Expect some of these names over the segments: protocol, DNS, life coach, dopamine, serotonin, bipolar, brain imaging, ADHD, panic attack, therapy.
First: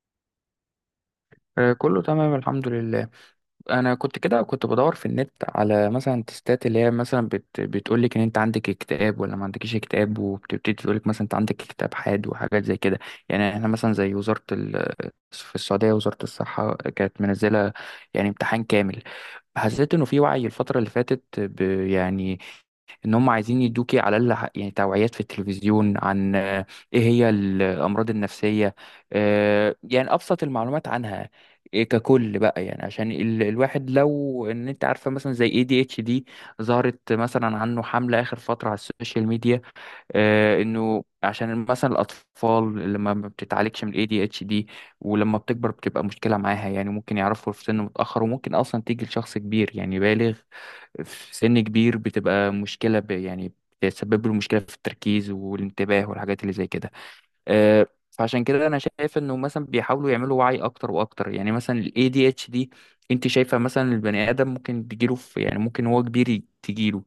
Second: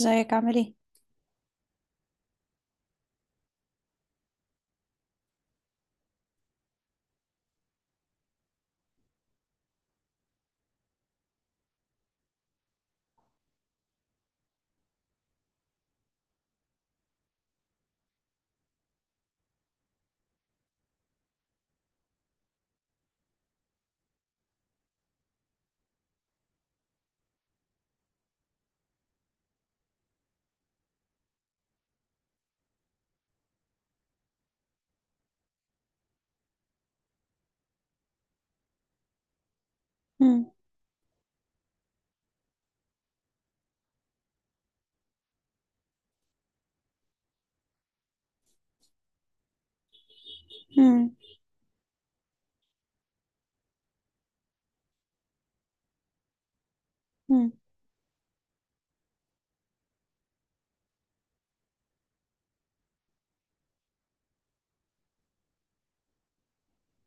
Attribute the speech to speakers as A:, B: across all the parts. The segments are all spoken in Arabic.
A: ازيك عامل ايه؟
B: كله تمام، الحمد لله. انا كنت كده كنت بدور في النت على مثلا تستات اللي هي مثلا بتقول لك ان انت عندك اكتئاب ولا ما عندكش اكتئاب، وبتبتدي تقول لك مثلا انت عندك اكتئاب حاد وحاجات زي كده. يعني احنا مثلا زي وزارة في السعودية، وزارة الصحة كانت منزلة يعني امتحان كامل. حسيت انه في وعي الفترة اللي فاتت يعني ان هم عايزين يدوكي على الاقل يعني توعيات في التلفزيون عن ايه هي الامراض النفسيه. يعني ابسط المعلومات عنها، ككل بقى. يعني عشان الواحد لو ان انت عارفه، مثلا زي ADHD، ظهرت مثلا عنه حمله اخر فتره على السوشيال ميديا.
A: مم،
B: انه عشان مثلا الاطفال اللي ما بتتعالجش من الـADHD، ولما بتكبر بتبقى مشكله معاها. يعني ممكن يعرفوا في سن متاخر، وممكن اصلا تيجي لشخص كبير يعني بالغ.
A: مم،
B: في سن كبير بتبقى مشكله يعني بتسبب له مشكله في التركيز والانتباه والحاجات اللي زي كده.
A: مم.
B: فعشان كده انا شايف انه مثلا بيحاولوا يعملوا وعي اكتر واكتر. يعني مثلا الـADHD، انت شايفه مثلا البني ادم ممكن تجيله يعني ممكن هو كبير تجيله.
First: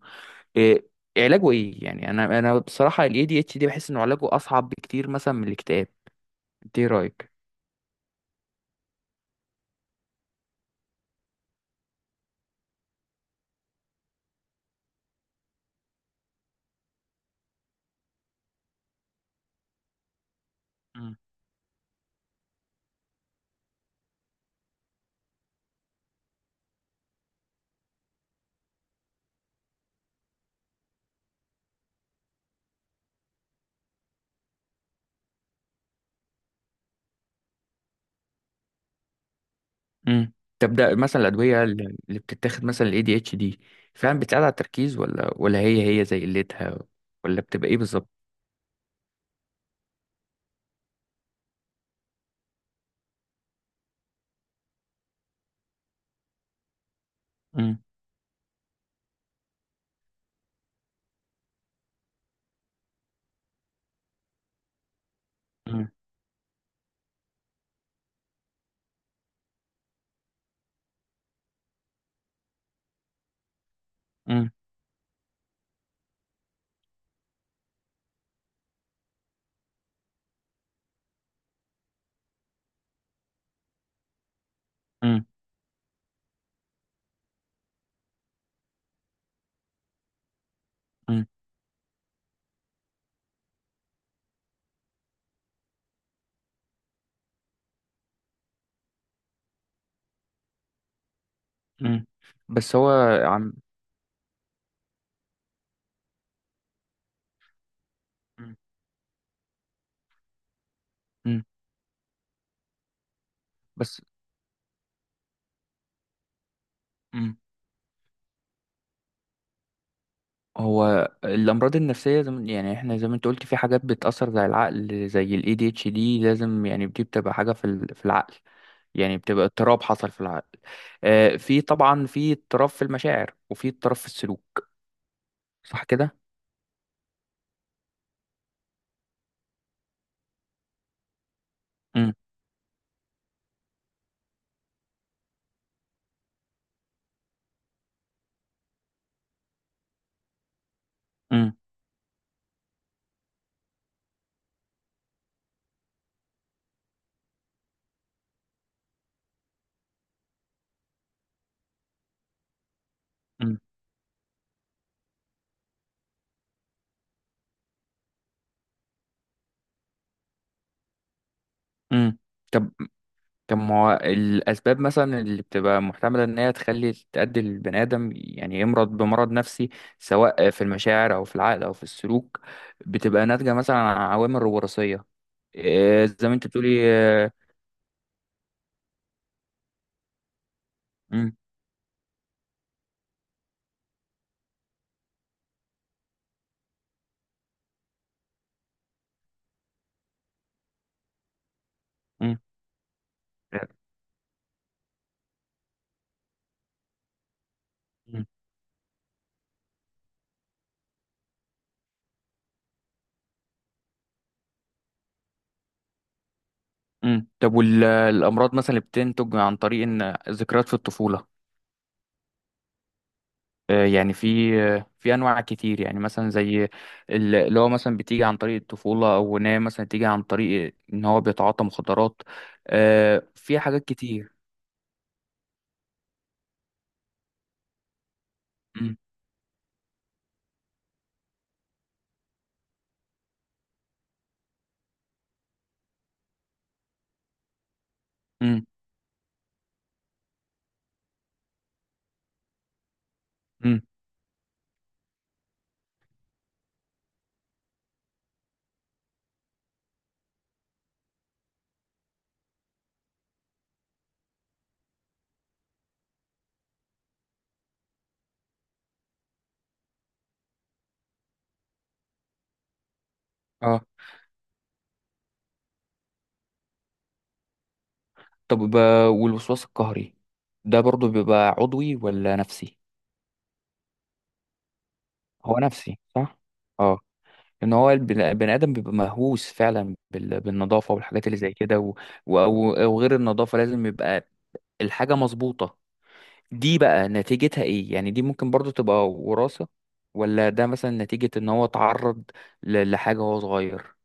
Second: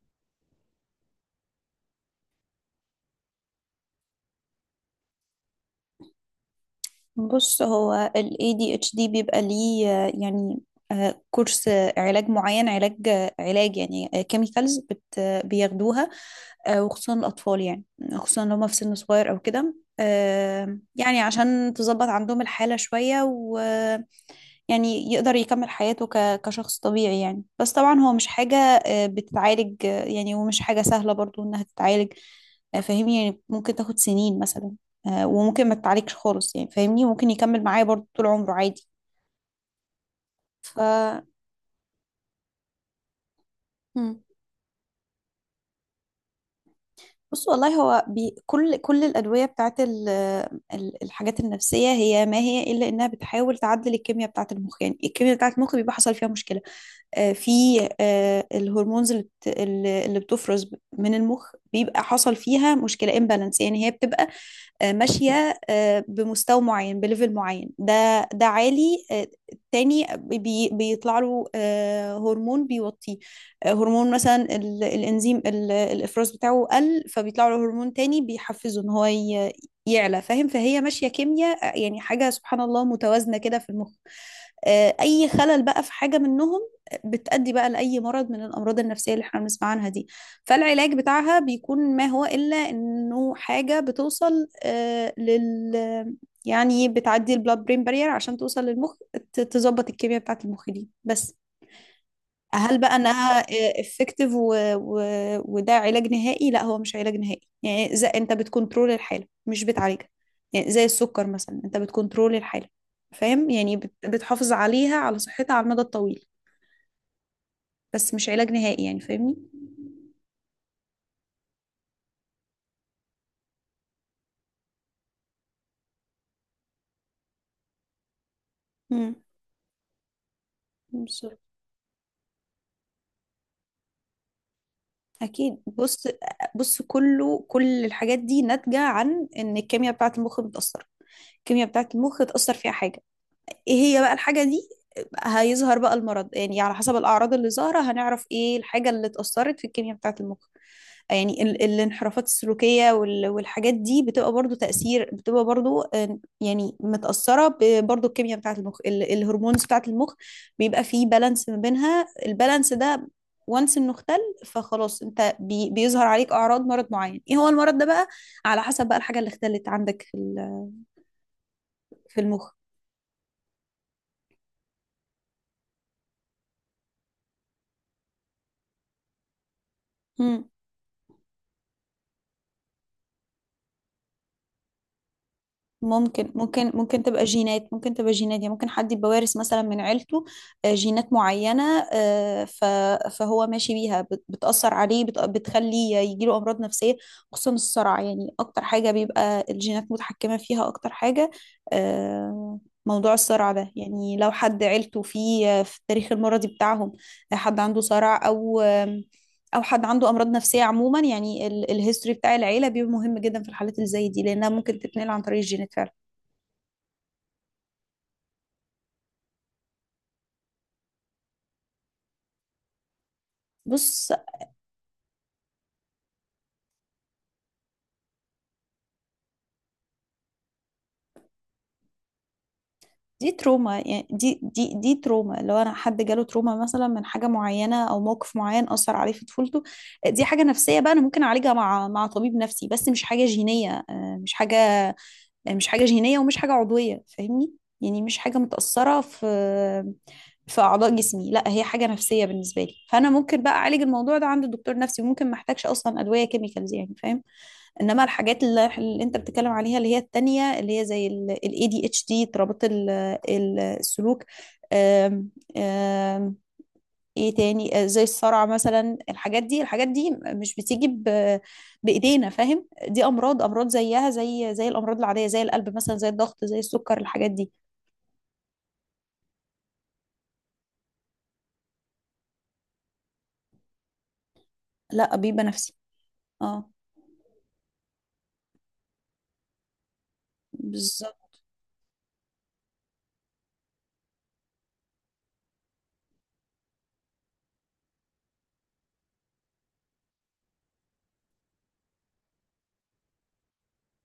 B: إيه علاجه ايه؟ يعني انا بصراحه الـADHD بحس انه علاجه اصعب بكتير مثلا من الاكتئاب. انت ايه رايك؟
A: بص، هو ال ADHD بيبقى ليه، يعني كورس، علاج معين، علاج، يعني كيميكالز بت آه، بياخدوها، وخصوصا الأطفال، يعني خصوصا لو هما في سن صغير أو كده،
B: مم.
A: يعني عشان تظبط عندهم الحالة شوية، يعني يقدر يكمل حياته كشخص طبيعي، يعني بس طبعا هو مش حاجة بتتعالج، يعني ومش حاجة سهلة برضو إنها تتعالج. فاهمني، يعني ممكن تاخد سنين مثلا، وممكن ما تتعالجش خالص، يعني فاهمني ممكن يكمل معايا برضو طول عمره عادي.
B: امم. طب
A: ف
B: ده مثلا الادويه اللي بتتاخد مثلا الـADHD، فعلا
A: مم.
B: بتساعد على التركيز ولا، هي زي قلتها، ولا
A: بص والله
B: بتبقى ايه
A: هو
B: بالظبط؟
A: كل الأدوية بتاعت الحاجات النفسية، هي ما هي إلا إنها بتحاول تعدل الكيمياء بتاعت المخ، يعني الكيمياء بتاعت المخ بيبقى حصل فيها مشكلة، في
B: مم.
A: الهرمونز اللي بت- اللي اللي بتفرز من المخ بيبقى حصل فيها مشكلة، امبالانس، يعني هي بتبقى ماشية
B: مم.
A: بمستوى معين، بليفل معين، ده عالي، التاني بيطلع له هرمون بيوطيه، هرمون مثلا
B: مم.
A: الانزيم، الافراز بتاعه قل، فبيطلع له هرمون تاني بيحفزه ان هو يعلى، فاهم؟ فهي ماشية كيمياء، يعني حاجة سبحان الله متوازنة كده في المخ.
B: مم.
A: اي خلل بقى في حاجه منهم بتؤدي بقى لاي مرض من الامراض النفسيه اللي احنا بنسمع عنها دي. فالعلاج
B: مم.
A: بتاعها بيكون ما هو الا انه حاجه بتوصل آه، لل يعني بتعدي البلاد برين بارير عشان توصل للمخ، تظبط الكيمياء بتاعه المخ دي بس.
B: مم. بس
A: هل
B: هو.
A: بقى انها
B: عم.
A: افكتيف؟ وده علاج نهائي؟ لا، هو مش علاج نهائي، يعني زي انت
B: مم.
A: بتكنترول الحاله، مش بتعالجها. يعني زي السكر
B: مم.
A: مثلا، انت بتكنترول الحاله، فاهم؟ يعني
B: بس
A: بتحافظ عليها، على صحتها على المدى الطويل،
B: مم.
A: بس مش علاج نهائي، يعني فاهمني.
B: هو الامراض النفسيه، زي ما- يعني احنا زي ما انت قلت، في حاجات بتاثر زي العقل، زي الـADHD، لازم. يعني دي بتبقى حاجه في العقل،
A: امم.
B: يعني بتبقى اضطراب حصل في العقل.
A: بالظبط.
B: في طبعا في اضطراب في المشاعر، وفي اضطراب في السلوك.
A: اكيد.
B: صح
A: بص
B: كده؟
A: بص، كل الحاجات دي ناتجه عن ان الكيمياء بتاعه المخ متاثره، الكيمياء بتاعه
B: امم.
A: المخ اتاثر فيها حاجه. ايه هي بقى الحاجة دي؟ هيظهر بقى المرض، يعني على حسب الأعراض اللي ظاهرة هنعرف ايه الحاجة اللي اتأثرت في الكيمياء بتاعة المخ. يعني
B: امم.
A: الانحرافات السلوكية والحاجات دي بتبقى برضو تأثير، بتبقى برضو يعني متأثرة برضو الكيمياء بتاعة المخ، الهرمونز بتاعة المخ، بيبقى فيه بالانس ما بينها، البالانس ده
B: امم.
A: وانس انه اختل. فخلاص انت بيظهر عليك اعراض مرض معين، ايه هو المرض ده بقى؟ على حسب بقى الحاجه اللي اختلت عندك
B: امم.
A: في المخ.
B: طب طب ما هو الاسباب مثلا اللي بتبقى محتمله ان هي تؤدي البني ادم يعني يمرض بمرض نفسي، سواء في المشاعر او في العقل او في السلوك؟ بتبقى ناتجه مثلا عن عوامل وراثيه، زي
A: ممكن
B: ما انت
A: ممكن
B: بتقولي
A: ممكن تبقى
B: آه،
A: جينات، يعني ممكن حد يبقى وارث مثلا من عيلته، جينات
B: مم.
A: معينة، آه، ف- فهو ماشي بيها، بتأثر عليه، بتخليه يجيله أمراض نفسية، خصوصا الصرع. يعني أكتر حاجة بيبقى الجينات متحكمة فيها، أكتر حاجة،
B: مم.
A: آه، موضوع الصرع ده، يعني لو حد عيلته فيه في التاريخ المرضي بتاعهم، حد عنده
B: مم.
A: صرع، أو أو حد عنده أمراض نفسية عموما، يعني الهيستوري بتاع العيلة بيبقى مهم جدا في الحالات اللي زي دي، لأنها ممكن تتنقل عن طريق الجينات فعلا.
B: مم. طب، والامراض مثلا اللي بتنتج عن طريق ان ذكريات في الطفوله؟
A: بص،
B: يعني في في انواع كتير، يعني مثلا زي اللي هو مثلا بتيجي عن طريق الطفوله، او ان هي مثلا تيجي عن طريق ان هو بيتعاطى مخدرات.
A: دي
B: في
A: تروما،
B: حاجات
A: يعني
B: كتير.
A: دي تروما، لو انا حد جاله تروما مثلا من حاجه معينه او موقف معين اثر
B: مم.
A: عليه في طفولته، دي حاجه نفسيه بقى، انا ممكن اعالجها مع طبيب نفسي، بس مش حاجه جينيه، مش حاجه، مش حاجه جينيه ومش حاجه عضويه، فاهمني؟ يعني مش حاجه
B: مم.
A: متاثره في اعضاء جسمي، لا، هي حاجه نفسيه بالنسبه لي، فانا ممكن بقى اعالج
B: مم.
A: الموضوع ده عند الدكتور نفسي، وممكن ما احتاجش اصلا ادويه كيميكالز، يعني فاهم؟ انما الحاجات اللي انت بتتكلم عليها، اللي هي التانية، اللي هي زي ال ADHD، اضطرابات السلوك، آم، آم، ايه تاني؟ زي الصرع مثلا، الحاجات دي مش بتيجي بايدينا، فاهم؟ دي امراض،
B: اه.
A: زيها زي الامراض العادية، زي القلب مثلا، زي الضغط، زي السكر، الحاجات دي.
B: طب، والوسواس القهري ده برضو بيبقى عضوي ولا نفسي؟
A: لا، بيبقى
B: هو
A: نفسي.
B: نفسي، صح؟
A: اه،
B: اه. ان هو بني ادم بيبقى مهووس فعلا بالنظافه
A: بالظبط.
B: والحاجات اللي زي كده، و- او غير النظافه، لازم يبقى الحاجه مظبوطه. دي بقى نتيجتها ايه؟ يعني دي ممكن برضو تبقى وراثة، ولا ده مثلا نتيجة ان هو اتعرض لحاجة وهو صغير؟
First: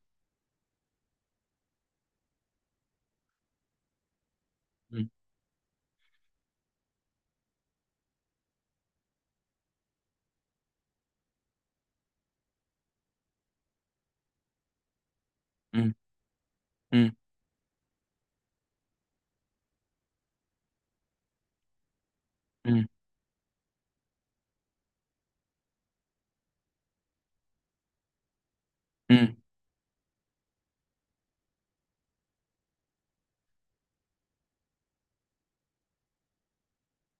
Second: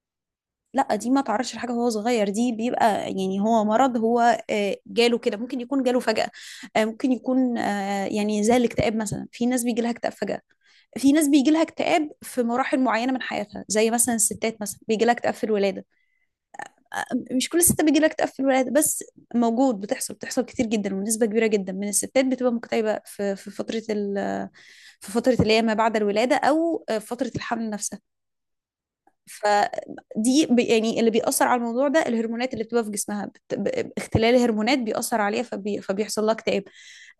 A: لا، دي ما تعرضش لحاجه وهو صغير، دي بيبقى يعني هو مرض، هو
B: مم.
A: جاله كده. ممكن يكون جاله فجأة، ممكن يكون، يعني زي الاكتئاب مثلا، في ناس بيجي لها اكتئاب فجأة، في ناس بيجي لها اكتئاب في مراحل معينه من حياتها، زي مثلا الستات مثلا بيجي لها اكتئاب في الولاده.
B: مم. مم.
A: مش كل الستات بيجي لها اكتئاب في الولاده، بس موجود، بتحصل كتير جدا، ونسبه كبيره جدا من الستات بتبقى
B: مم.
A: مكتئبه في فتره في فتره اللي هي ما بعد الولاده، او في فتره الحمل نفسها.
B: مم.
A: فدي يعني اللي بيأثر على الموضوع ده الهرمونات اللي بتبقى في جسمها، اختلال هرمونات بيأثر عليها، فبيحصل لها اكتئاب،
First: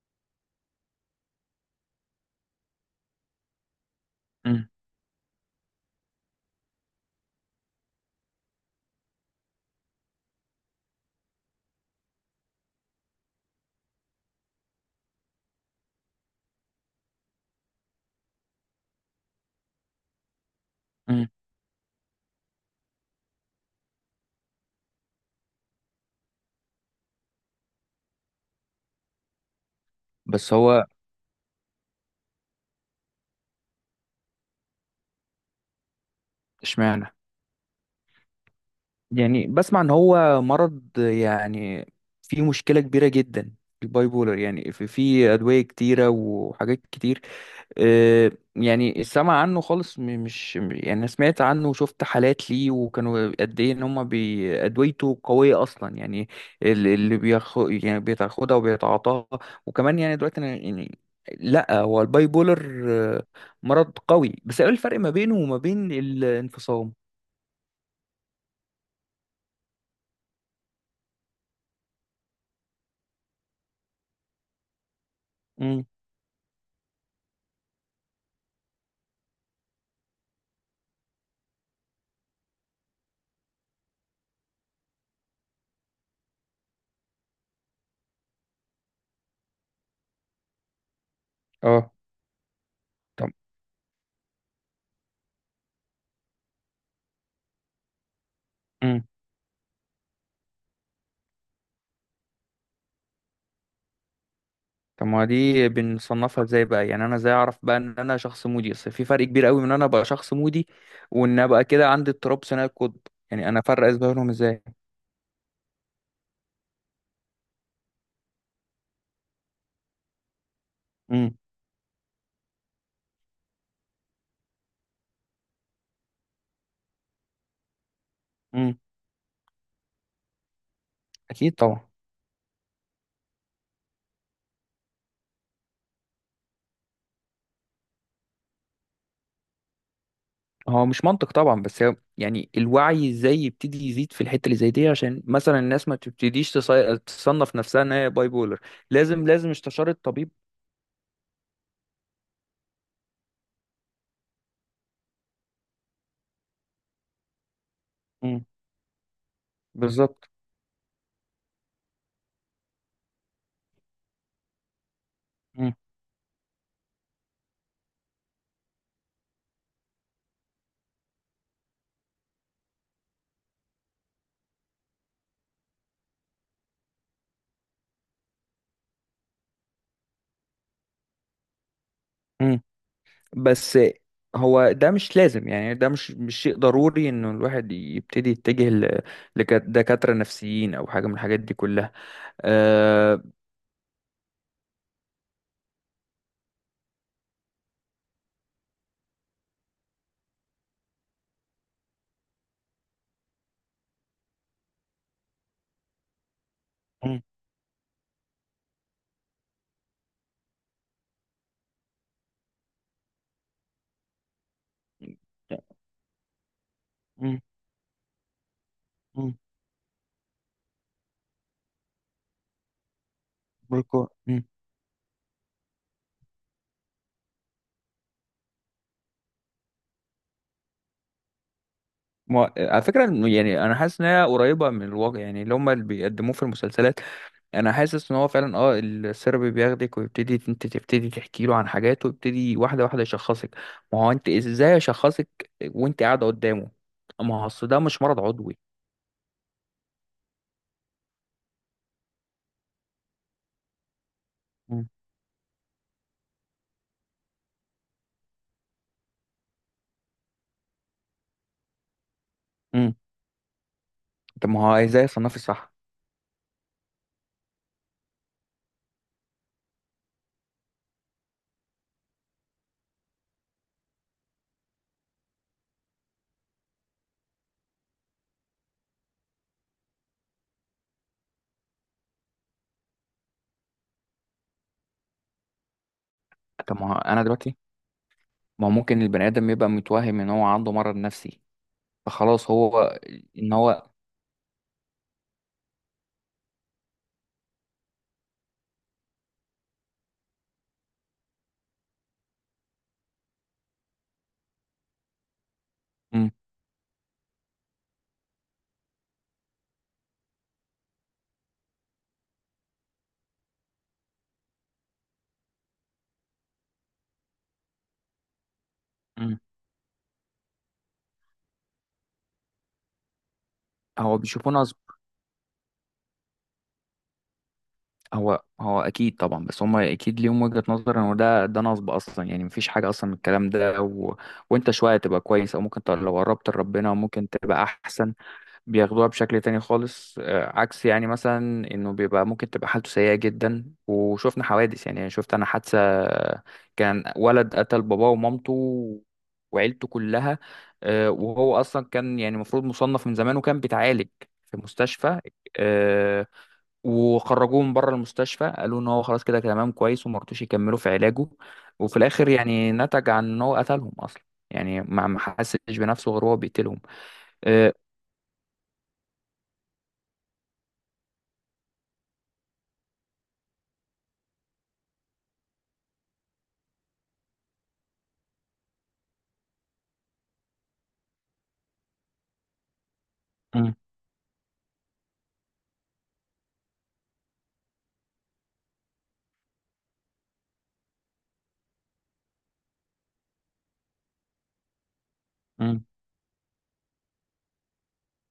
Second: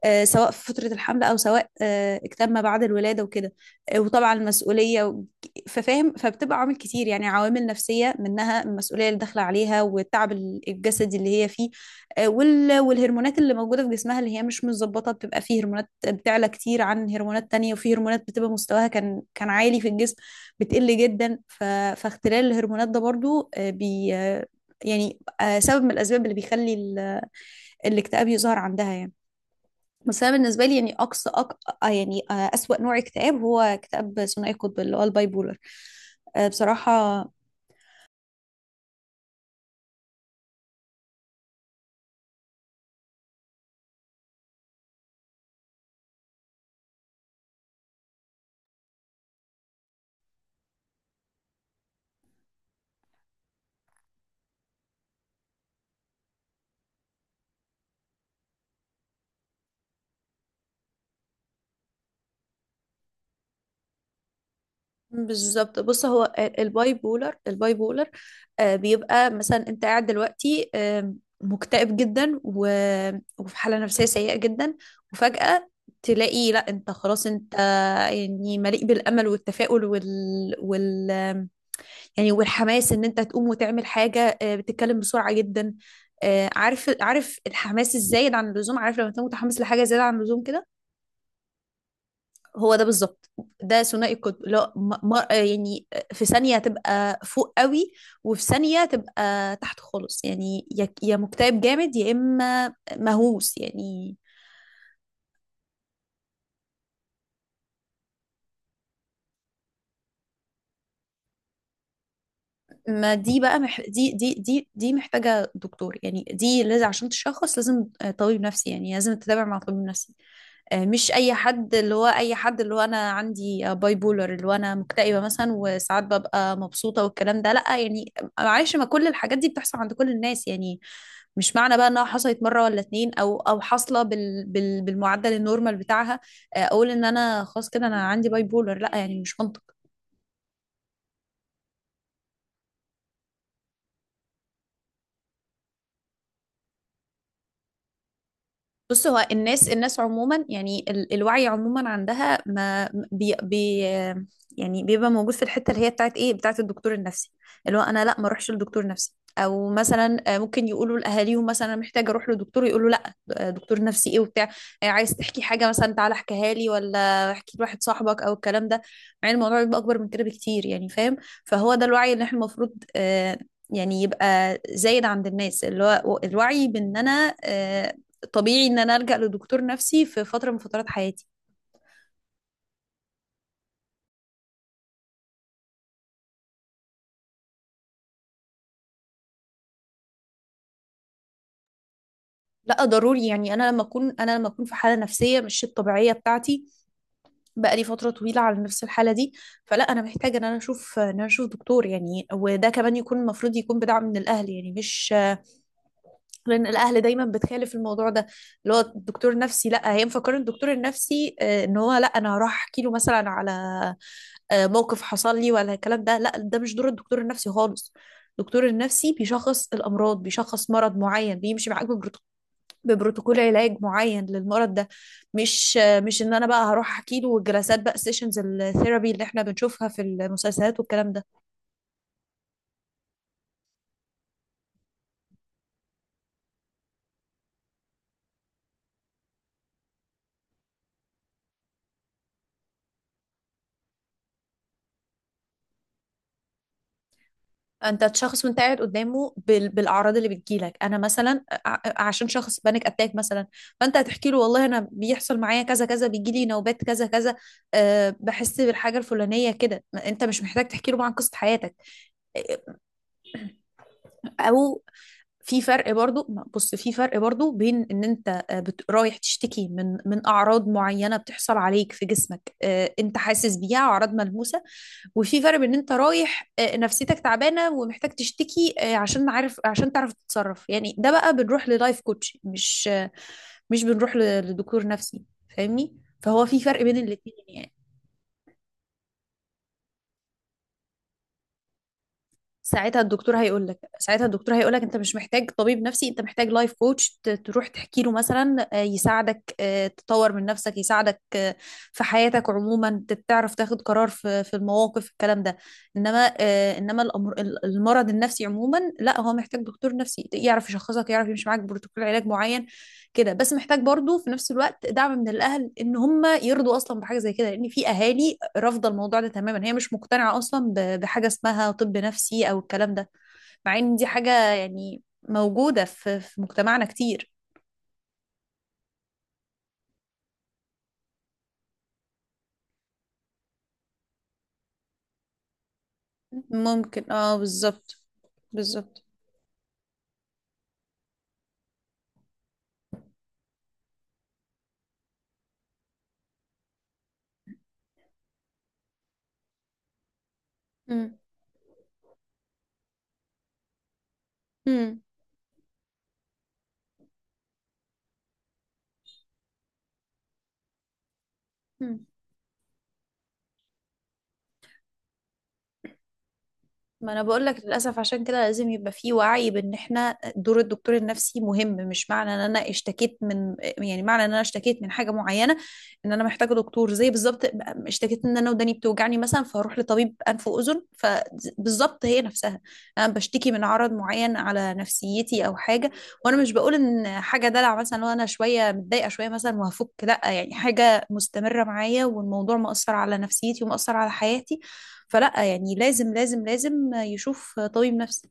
A: سواء في فترة الحمل أو سواء اكتئاب ما بعد الولادة وكده، وطبعا
B: مم.
A: المسؤولية ففاهم، فبتبقى عوامل كتير، يعني عوامل نفسية، منها المسؤولية اللي داخلة عليها، والتعب الجسدي اللي هي فيه، والهرمونات اللي موجودة في جسمها، اللي هي مش متظبطة، بتبقى فيه هرمونات بتعلى كتير عن هرمونات تانية، وفي هرمونات بتبقى مستواها كان عالي في الجسم بتقل
B: مم.
A: جدا. فاختلال الهرمونات ده برضو بي آه، يعني سبب من الأسباب اللي بيخلي الاكتئاب يظهر عندها، يعني. بس أنا
B: بس
A: بالنسبة لي،
B: هو.
A: يعني أقصى يعني أسوأ نوع اكتئاب هو اكتئاب ثنائي القطب، اللي هو الباي بولر،
B: اشمعنى؟
A: بصراحة.
B: يعني بسمع ان هو مرض يعني فيه مشكلة كبيرة جدا. الباي بولر يعني في أدوية كتيرة وحاجات كتير. يعني السمع عنه خالص، مش. يعني أنا سمعت عنه وشفت حالات ليه، وكانوا قد ايه. ان هم ادويته قويه اصلا يعني، اللي بياخد يعني بيتاخدها وبيتعاطاها. وكمان يعني دلوقتي أنا يعني، لا هو الباي بولر، آه، مرض قوي. بس ايه الفرق ما بينه وما
A: بالظبط.
B: بين
A: بص، هو
B: الانفصام؟
A: الباي بولر، بيبقى مثلا انت قاعد دلوقتي، مكتئب جدا، وفي حالة نفسية سيئة جدا، وفجأة
B: امم.
A: تلاقي لا، انت خلاص، انت يعني مليء بالامل والتفاؤل وال, وال يعني والحماس، ان انت تقوم وتعمل حاجة، بتتكلم بسرعة جدا، عارف الحماس الزايد عن اللزوم؟ عارف لما تكون متحمس لحاجة زيادة عن اللزوم كده؟
B: اه.
A: هو ده بالظبط،
B: طب
A: ده ثنائي القطب، لا يعني في ثانية تبقى فوق قوي، وفي ثانية تبقى تحت خالص، يعني يا مكتئب جامد يا إما مهووس، يعني.
B: طب ما دي بنصنفها ازاي بقى؟ يعني انا ازاي اعرف بقى ان انا شخص مودي؟ اصل في فرق كبير قوي من ان انا ابقى شخص مودي، وان ابقى كده عندي اضطراب ثنائي القطب.
A: ما دي
B: يعني
A: بقى
B: انا افرق ازاي
A: دي
B: بينهم،
A: دي
B: ازاي؟
A: دي دي محتاجة دكتور، يعني دي لازم عشان تشخص، لازم طبيب نفسي، يعني لازم تتابع مع طبيب نفسي، مش أي
B: امم.
A: حد، اللي هو أنا عندي باي بولر، اللي هو أنا مكتئبة مثلا وساعات ببقى مبسوطة والكلام ده، لا يعني. معلش،
B: امم.
A: ما كل الحاجات دي بتحصل عند كل الناس، يعني.
B: اكيد
A: مش معنى بقى
B: طبعا.
A: انها حصلت مره ولا اتنين او حاصله بالمعدل النورمال بتاعها، اقول ان انا خلاص كده انا عندي باي بولر؟ لا يعني، مش منطق.
B: هو مش منطق طبعا، بس هو يعني الوعي ازاي يبتدي يزيد في الحته اللي زي دي، عشان مثلا الناس ما تبتديش تصنف نفسها ان هي باي بولر.
A: بص، هو
B: لازم لازم
A: الناس
B: استشاره
A: الناس
B: طبيب.
A: عموما، يعني الوعي عموما عندها ما بي بي يعني بيبقى موجود في الحته اللي هي بتاعت ايه، بتاعت الدكتور النفسي، اللي هو انا لا ما
B: امم.
A: اروحش لدكتور نفسي، او مثلا
B: بالظبط.
A: ممكن يقولوا لاهاليهم مثلا انا محتاجه اروح لدكتور، يقولوا لا، دكتور نفسي ايه وبتاع، عايز تحكي حاجه مثلا تعالى احكيها لي، ولا احكي لواحد صاحبك او الكلام ده. مع ان الموضوع بيبقى اكبر من كده بكتير، يعني فاهم. فهو ده الوعي اللي احنا المفروض، يعني يبقى زايد عند الناس، اللي هو الوعي بان انا طبيعي ان انا الجأ لدكتور نفسي في فتره من فترات حياتي.
B: امم. بس هو ده مش لازم. يعني ده مش شيء ضروري انه الواحد يبتدي يتجه لدكاترة نفسيين او حاجة من الحاجات دي كلها.
A: لا
B: أه.
A: ضروري، يعني انا لما اكون في حاله نفسيه مش الطبيعيه بتاعتي، بقالي فتره طويله على نفس الحاله دي، فلا، انا محتاجه ان انا اشوف دكتور، يعني وده كمان يكون المفروض يكون بدعم من الاهل، يعني مش، لان الاهل
B: مم.
A: دايما بتخالف الموضوع ده، اللي هو الدكتور النفسي. لا، هي مفكره الدكتور النفسي ان هو، لا، انا هروح احكي له مثلا على موقف حصل لي ولا الكلام ده، لا، ده مش دور الدكتور
B: مم.
A: النفسي خالص. الدكتور النفسي
B: مم.
A: بيشخص الأمراض، بيشخص مرض معين، بيمشي معاك ببروتوكول علاج معين
B: مم.
A: للمرض ده، مش ان انا بقى هروح احكي له، الجلسات بقى، سيشنز الثيرابي اللي احنا بنشوفها في المسلسلات والكلام ده.
B: ما على فكرة، إنه يعني أنا حاسس إن هي قريبة من الواقع، يعني اللي هما اللي بيقدموه في المسلسلات. أنا حاسس إن هو فعلا، السيرابي بياخدك، ويبتدي أنت تبتدي تحكي له عن حاجات، ويبتدي واحدة واحدة يشخصك. ما هو أنت إزاي أشخصك وأنت قاعدة قدامه؟ ما هو أصل ده مش
A: انت
B: مرض
A: شخص
B: عضوي.
A: وانت قاعد قدامه بالاعراض اللي بتجيلك، انا مثلا عشان شخص بانيك اتاك مثلا، فانت هتحكي له والله انا بيحصل معايا كذا كذا، بيجي لي نوبات كذا كذا، أه بحس بالحاجه الفلانيه كده، انت مش محتاج تحكي له عن قصه حياتك
B: امم. طب، ما هو
A: او.
B: ازاي يصنفي
A: في
B: صح؟
A: فرق برضو، بص، في فرق برضو بين ان انت رايح تشتكي من اعراض معينه بتحصل عليك في جسمك، انت حاسس بيها، اعراض ملموسه، وفي فرق بين ان انت رايح نفسيتك تعبانه ومحتاج تشتكي، عشان تعرف تتصرف، يعني ده بقى بنروح للايف كوتش، مش مش بنروح لدكتور نفسي، فاهمني؟ فهو في
B: طب،
A: فرق بين الاتنين، يعني.
B: ما هو ممكن البني ادم يبقى متوهم ان هو عنده مرض نفسي، فخلاص هو. ان هو.
A: ساعتها الدكتور هيقول لك، انت مش محتاج طبيب نفسي، انت محتاج لايف كوتش، تروح تحكي له مثلا، يساعدك تطور من نفسك، يساعدك في حياتك عموما، تعرف تاخد قرار في المواقف، الكلام ده.
B: امم.
A: انما المرض النفسي عموما، لا، هو محتاج دكتور نفسي يعرف يشخصك، يعرف يمشي معاك بروتوكول علاج معين، كده بس. محتاج برضو في نفس الوقت دعم من الاهل، ان هم يرضوا اصلا بحاجه زي كده، لان في اهالي رافضه الموضوع ده
B: امم.
A: تماما، هي مش مقتنعه اصلا بحاجه اسمها طب نفسي او الكلام ده، مع ان دي
B: هو
A: حاجه
B: بيشوفوه نصب.
A: يعني موجوده في مجتمعنا كتير.
B: هو اكيد طبعا، بس هم اكيد ليهم وجهة نظر ان ده نصب اصلا، يعني مفيش حاجه اصلا من الكلام ده، و... وانت شويه تبقى كويس، او ممكن لو قربت لربنا
A: ممكن.
B: ممكن
A: اه،
B: تبقى
A: بالظبط.
B: احسن.
A: بالظبط.
B: بياخدوها بشكل تاني خالص، عكس يعني. مثلا انه بيبقى ممكن تبقى حالته سيئة جدا، وشفنا حوادث. يعني شفت انا حادثة، كان ولد قتل باباه ومامته وعيلته كلها.
A: مم.
B: وهو اصلا كان يعني المفروض مصنف من زمان، وكان بيتعالج في مستشفى. آه، وخرجوه من بره المستشفى، قالوا ان هو خلاص، كده كده تمام كويس، وما رضوش يكملوا في علاجه. وفي
A: مم.
B: الاخر يعني نتج عن ان هو قتلهم اصلا. يعني ما حسش بنفسه غير هو بيقتلهم.
A: ما انا بقول لك
B: آه،
A: للاسف عشان كده لازم يبقى في وعي بان احنا دور الدكتور النفسي مهم. مش معنى ان انا اشتكيت من معنى ان انا اشتكيت من حاجه معينه ان انا محتاجه دكتور، زي بالظبط اشتكيت ان انا وداني بتوجعني مثلا فاروح لطبيب انف واذن، فبالظبط هي نفسها. انا بشتكي من
B: مم.
A: عرض معين على نفسيتي او حاجه، وانا مش بقول ان حاجه دلع مثلا. لو انا شويه متضايقه شويه مثلا وهفك، لا، يعني حاجه مستمره معايا والموضوع مأثر على نفسيتي ومأثر على حياتي، فلا، يعني
B: مم.
A: لازم لازم لازم يشوف طبيب نفسي.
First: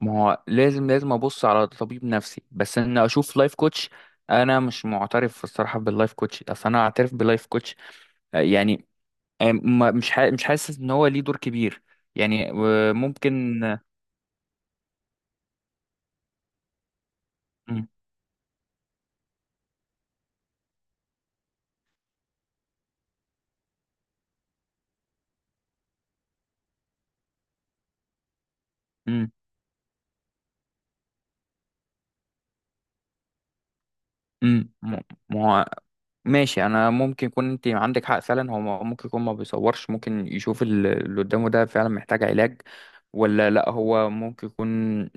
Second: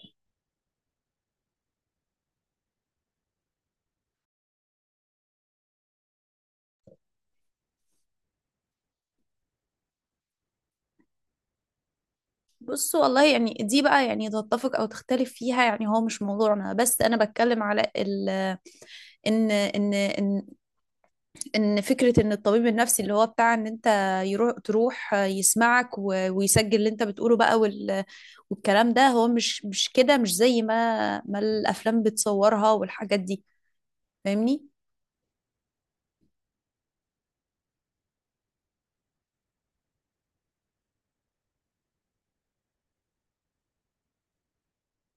B: ما هو لازم لازم ابص على طبيب نفسي، بس ان اشوف لايف كوتش. انا مش معترف الصراحه باللايف كوتش. اصل انا اعترف باللايف كوتش، يعني مش حاسس ان هو ليه دور كبير. يعني
A: بص والله يعني
B: ممكن.
A: دي بقى يعني تتفق او تختلف فيها، يعني هو مش موضوعنا، بس انا بتكلم على
B: مم.
A: ال ان ان فكرة ان الطبيب النفسي اللي هو بتاع ان انت تروح يسمعك ويسجل اللي انت بتقوله بقى، وال والكلام ده هو
B: مم.
A: مش كده، مش زي ما الافلام بتصورها والحاجات دي. فاهمني؟
B: مم. مم. ماشي، انا ممكن يكون انت عندك حق فعلا. هو ممكن يكون ما بيصورش، ممكن يشوف اللي قدامه ده فعلا محتاج علاج ولا لا. هو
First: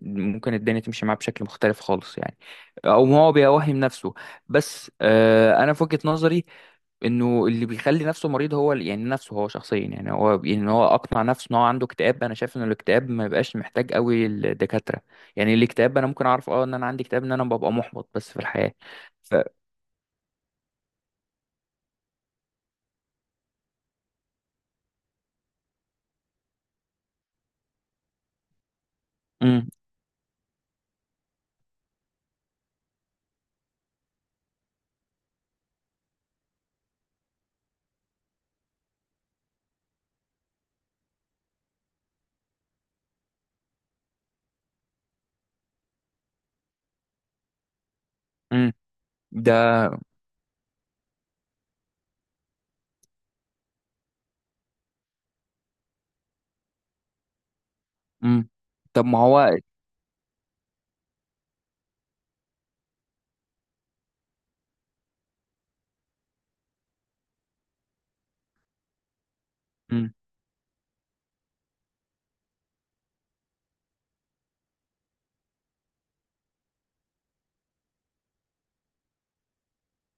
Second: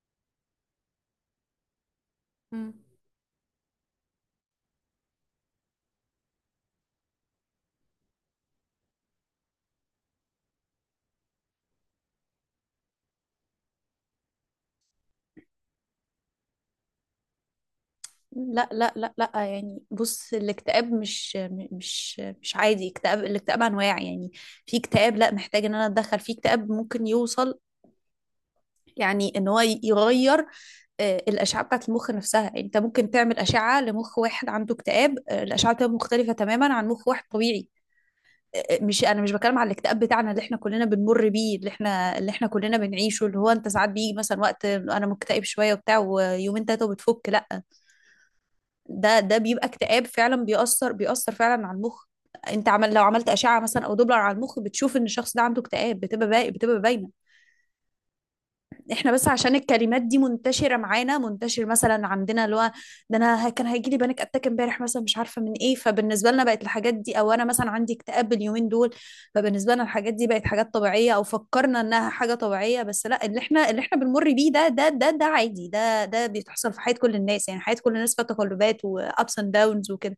B: ممكن الدنيا تمشي معاه بشكل مختلف خالص يعني، او هو بيوهم نفسه. بس انا في وجهة نظري، انه اللي بيخلي نفسه مريض هو يعني نفسه، هو شخصيا. يعني هو ان هو اقنع نفسه ان هو عنده اكتئاب. انا شايف ان الاكتئاب ما بيبقاش محتاج قوي الدكاترة. يعني الاكتئاب انا ممكن اعرف ان انا عندي اكتئاب، ان انا ببقى محبط بس في
A: لا
B: الحياة.
A: لا لا لا
B: ف...
A: يعني بص، الاكتئاب مش مش عادي اكتئاب، الاكتئاب انواع يعني. في اكتئاب لا محتاج ان انا اتدخل، في اكتئاب ممكن يوصل يعني ان هو
B: مم.
A: يغير آه، الاشعه بتاعت المخ نفسها. يعني انت ممكن تعمل اشعه لمخ واحد عنده اكتئاب، آه، الاشعه بتبقى مختلفه تماما عن مخ واحد طبيعي. آه، آه، مش انا مش بتكلم على الاكتئاب بتاعنا اللي احنا كلنا بنمر بيه، اللي احنا كلنا بنعيشه، اللي هو انت ساعات بيجي مثلا وقت انا مكتئب شويه وبتاع ويومين تلاته وبتفك، لا.
B: مم.
A: ده ده بيبقى
B: ده.
A: اكتئاب فعلا، بيأثر بيأثر فعلا على المخ. انت عمل لو عملت أشعة مثلا او دوبلر على المخ، بتشوف ان الشخص ده عنده اكتئاب، بتبقى باقي بتبقى باينة.
B: امم. طب
A: احنا
B: ما
A: بس
B: هو.
A: عشان الكلمات دي منتشره معانا، منتشر مثلا عندنا اللي هو ده انا كان هيجي لي بانيك اتاك امبارح مثلا مش عارفه من ايه، فبالنسبه لنا بقت الحاجات دي، او انا مثلا عندي اكتئاب اليومين دول. فبالنسبه لنا الحاجات
B: امم.
A: دي بقت حاجات طبيعيه، او فكرنا انها حاجه طبيعيه، بس لا، اللي احنا بنمر بيه ده ده عادي، ده ده بيتحصل في حياه كل الناس. يعني حياه كل الناس فيها تقلبات وابس اند داونز وكده.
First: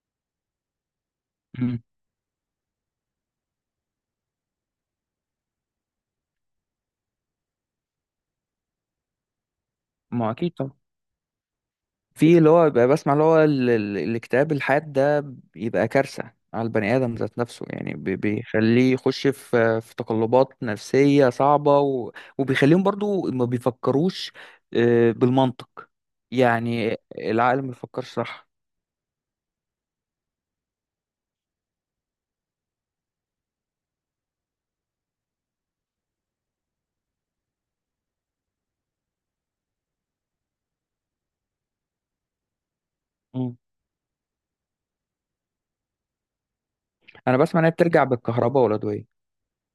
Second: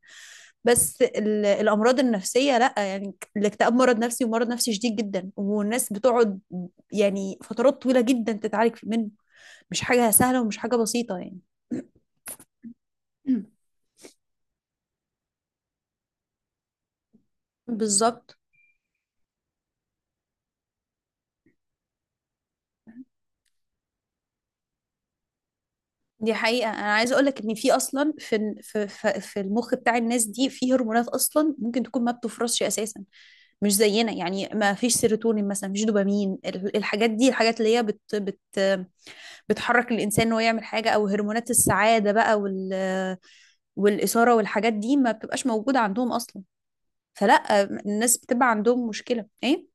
A: بس
B: امم.
A: الامراض النفسيه لا، يعني الاكتئاب مرض نفسي، ومرض نفسي شديد جدا، والناس بتقعد يعني فترات طويلة جدا تتعالج منه. مش حاجة
B: ما هو
A: سهلة
B: اكيد
A: ومش
B: طبعا،
A: حاجة بسيطة يعني.
B: في اللي هو بيبقى بسمع اللي هو الاكتئاب الحاد ده، بيبقى كارثة على البني آدم ذات نفسه. يعني
A: بالظبط.
B: بيخليه يخش في تقلبات نفسية صعبة، وبيخليهم برضو ما بيفكروش بالمنطق.
A: دي حقيقة. أنا
B: يعني
A: عايزة أقولك إن
B: العقل ما
A: في أصلا
B: بيفكرش،
A: في
B: صح؟
A: في في المخ بتاع الناس دي في هرمونات أصلا ممكن تكون ما بتفرزش أساسا مش زينا. يعني ما فيش سيروتونين مثلا، مفيش دوبامين، الحاجات دي الحاجات اللي هي بت بت بتحرك الإنسان إن هو يعمل حاجة، أو هرمونات السعادة بقى، وال
B: مم.
A: والإثارة والحاجات دي، ما بتبقاش موجودة عندهم أصلا.
B: أنا بسمع
A: فلا،
B: إن هي بترجع
A: الناس بتبقى
B: بالكهرباء
A: عندهم
B: والأدوية.
A: مشكلة إيه.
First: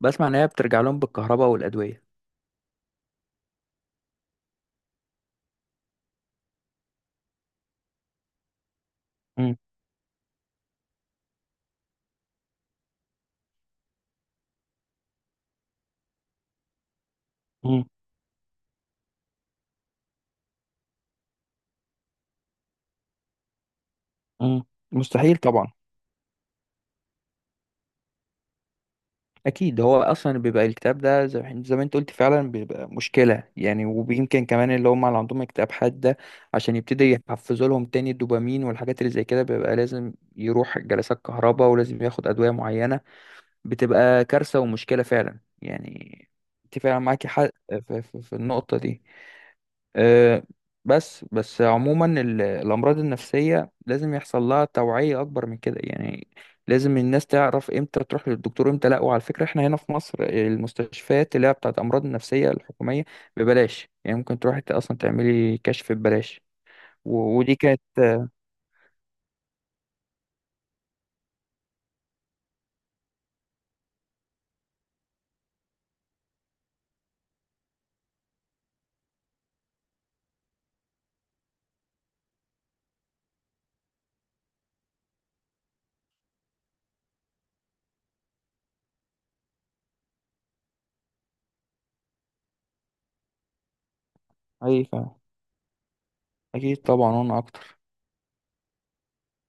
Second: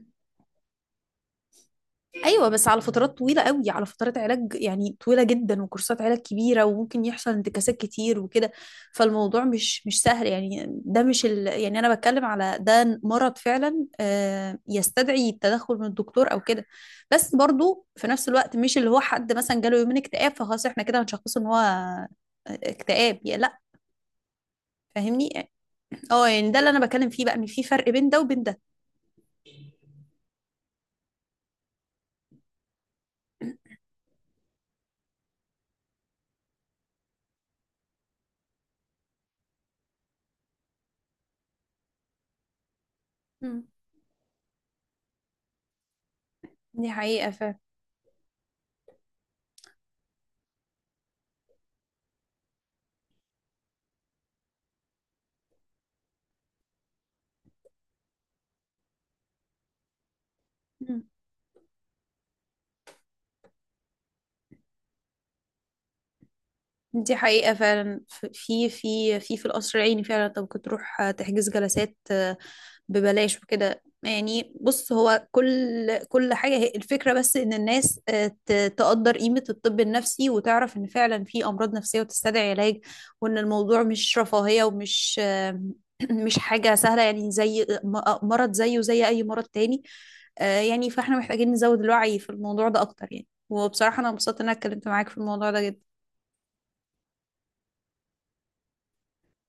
B: بسمع إن هي بترجع لهم بالكهرباء والأدوية.
A: ايوه بس على فترات طويله قوي، على فترات علاج يعني طويله جدا وكورسات علاج كبيره، وممكن يحصل انتكاسات كتير وكده. فالموضوع
B: مم.
A: مش مش سهل، يعني ده مش ال يعني انا بتكلم على ده مرض فعلا آه، يستدعي التدخل من الدكتور او كده. بس
B: مم.
A: برضو في نفس الوقت، مش اللي هو حد مثلا جاله يومين اكتئاب فخلاص احنا كده هنشخصه ان هو آه، اكتئاب يعني، لا.
B: مم. مستحيل
A: فاهمني؟
B: طبعا.
A: اه، يعني ده اللي انا بتكلم فيه بقى، ان في فرق بين ده وبين ده.
B: اكيد هو اصلا بيبقى الكتاب ده زي ما انت قلت فعلا، بيبقى مشكله يعني، ويمكن كمان اللي هم اللي عندهم اكتئاب حاده، عشان يبتدي يحفزوا لهم تاني الدوبامين والحاجات اللي زي كده، بيبقى لازم يروح جلسات كهرباء ولازم ياخد ادويه معينه.
A: مم.
B: بتبقى كارثه ومشكله فعلا يعني. انت
A: دي
B: فعلا معاكي حق
A: حقيقة.
B: في النقطه دي، آه، بس عموما. الأمراض النفسية لازم يحصل لها توعية أكبر من كده يعني. لازم الناس تعرف إمتى تروح للدكتور إمتى لأ. وعلى فكرة، إحنا هنا في مصر
A: مم.
B: المستشفيات اللي هي بتاعت أمراض النفسية الحكومية، ببلاش. يعني ممكن تروحي أصلا تعملي كشف ببلاش.
A: دي حقيقة
B: ودي كانت.
A: فعلا. في في القصر العيني فعلا انت ممكن تروح آه، تحجز جلسات آه، ببلاش وكده. يعني بص، هو كل حاجة هي الفكرة، بس ان الناس آه، تقدر قيمة الطب النفسي، وتعرف ان فعلا في امراض نفسية وتستدعي علاج، وان الموضوع مش رفاهية ومش آه، مش حاجة سهلة. يعني زي مرض زيه زي اي مرض تاني آه، يعني فاحنا محتاجين نزود الوعي في الموضوع ده اكتر يعني. وبصراحة انا مبسوطة ان انا
B: أي
A: اتكلمت معاك
B: فا-
A: في الموضوع ده جدا.
B: أكيد طبعا، وأنا أكتر.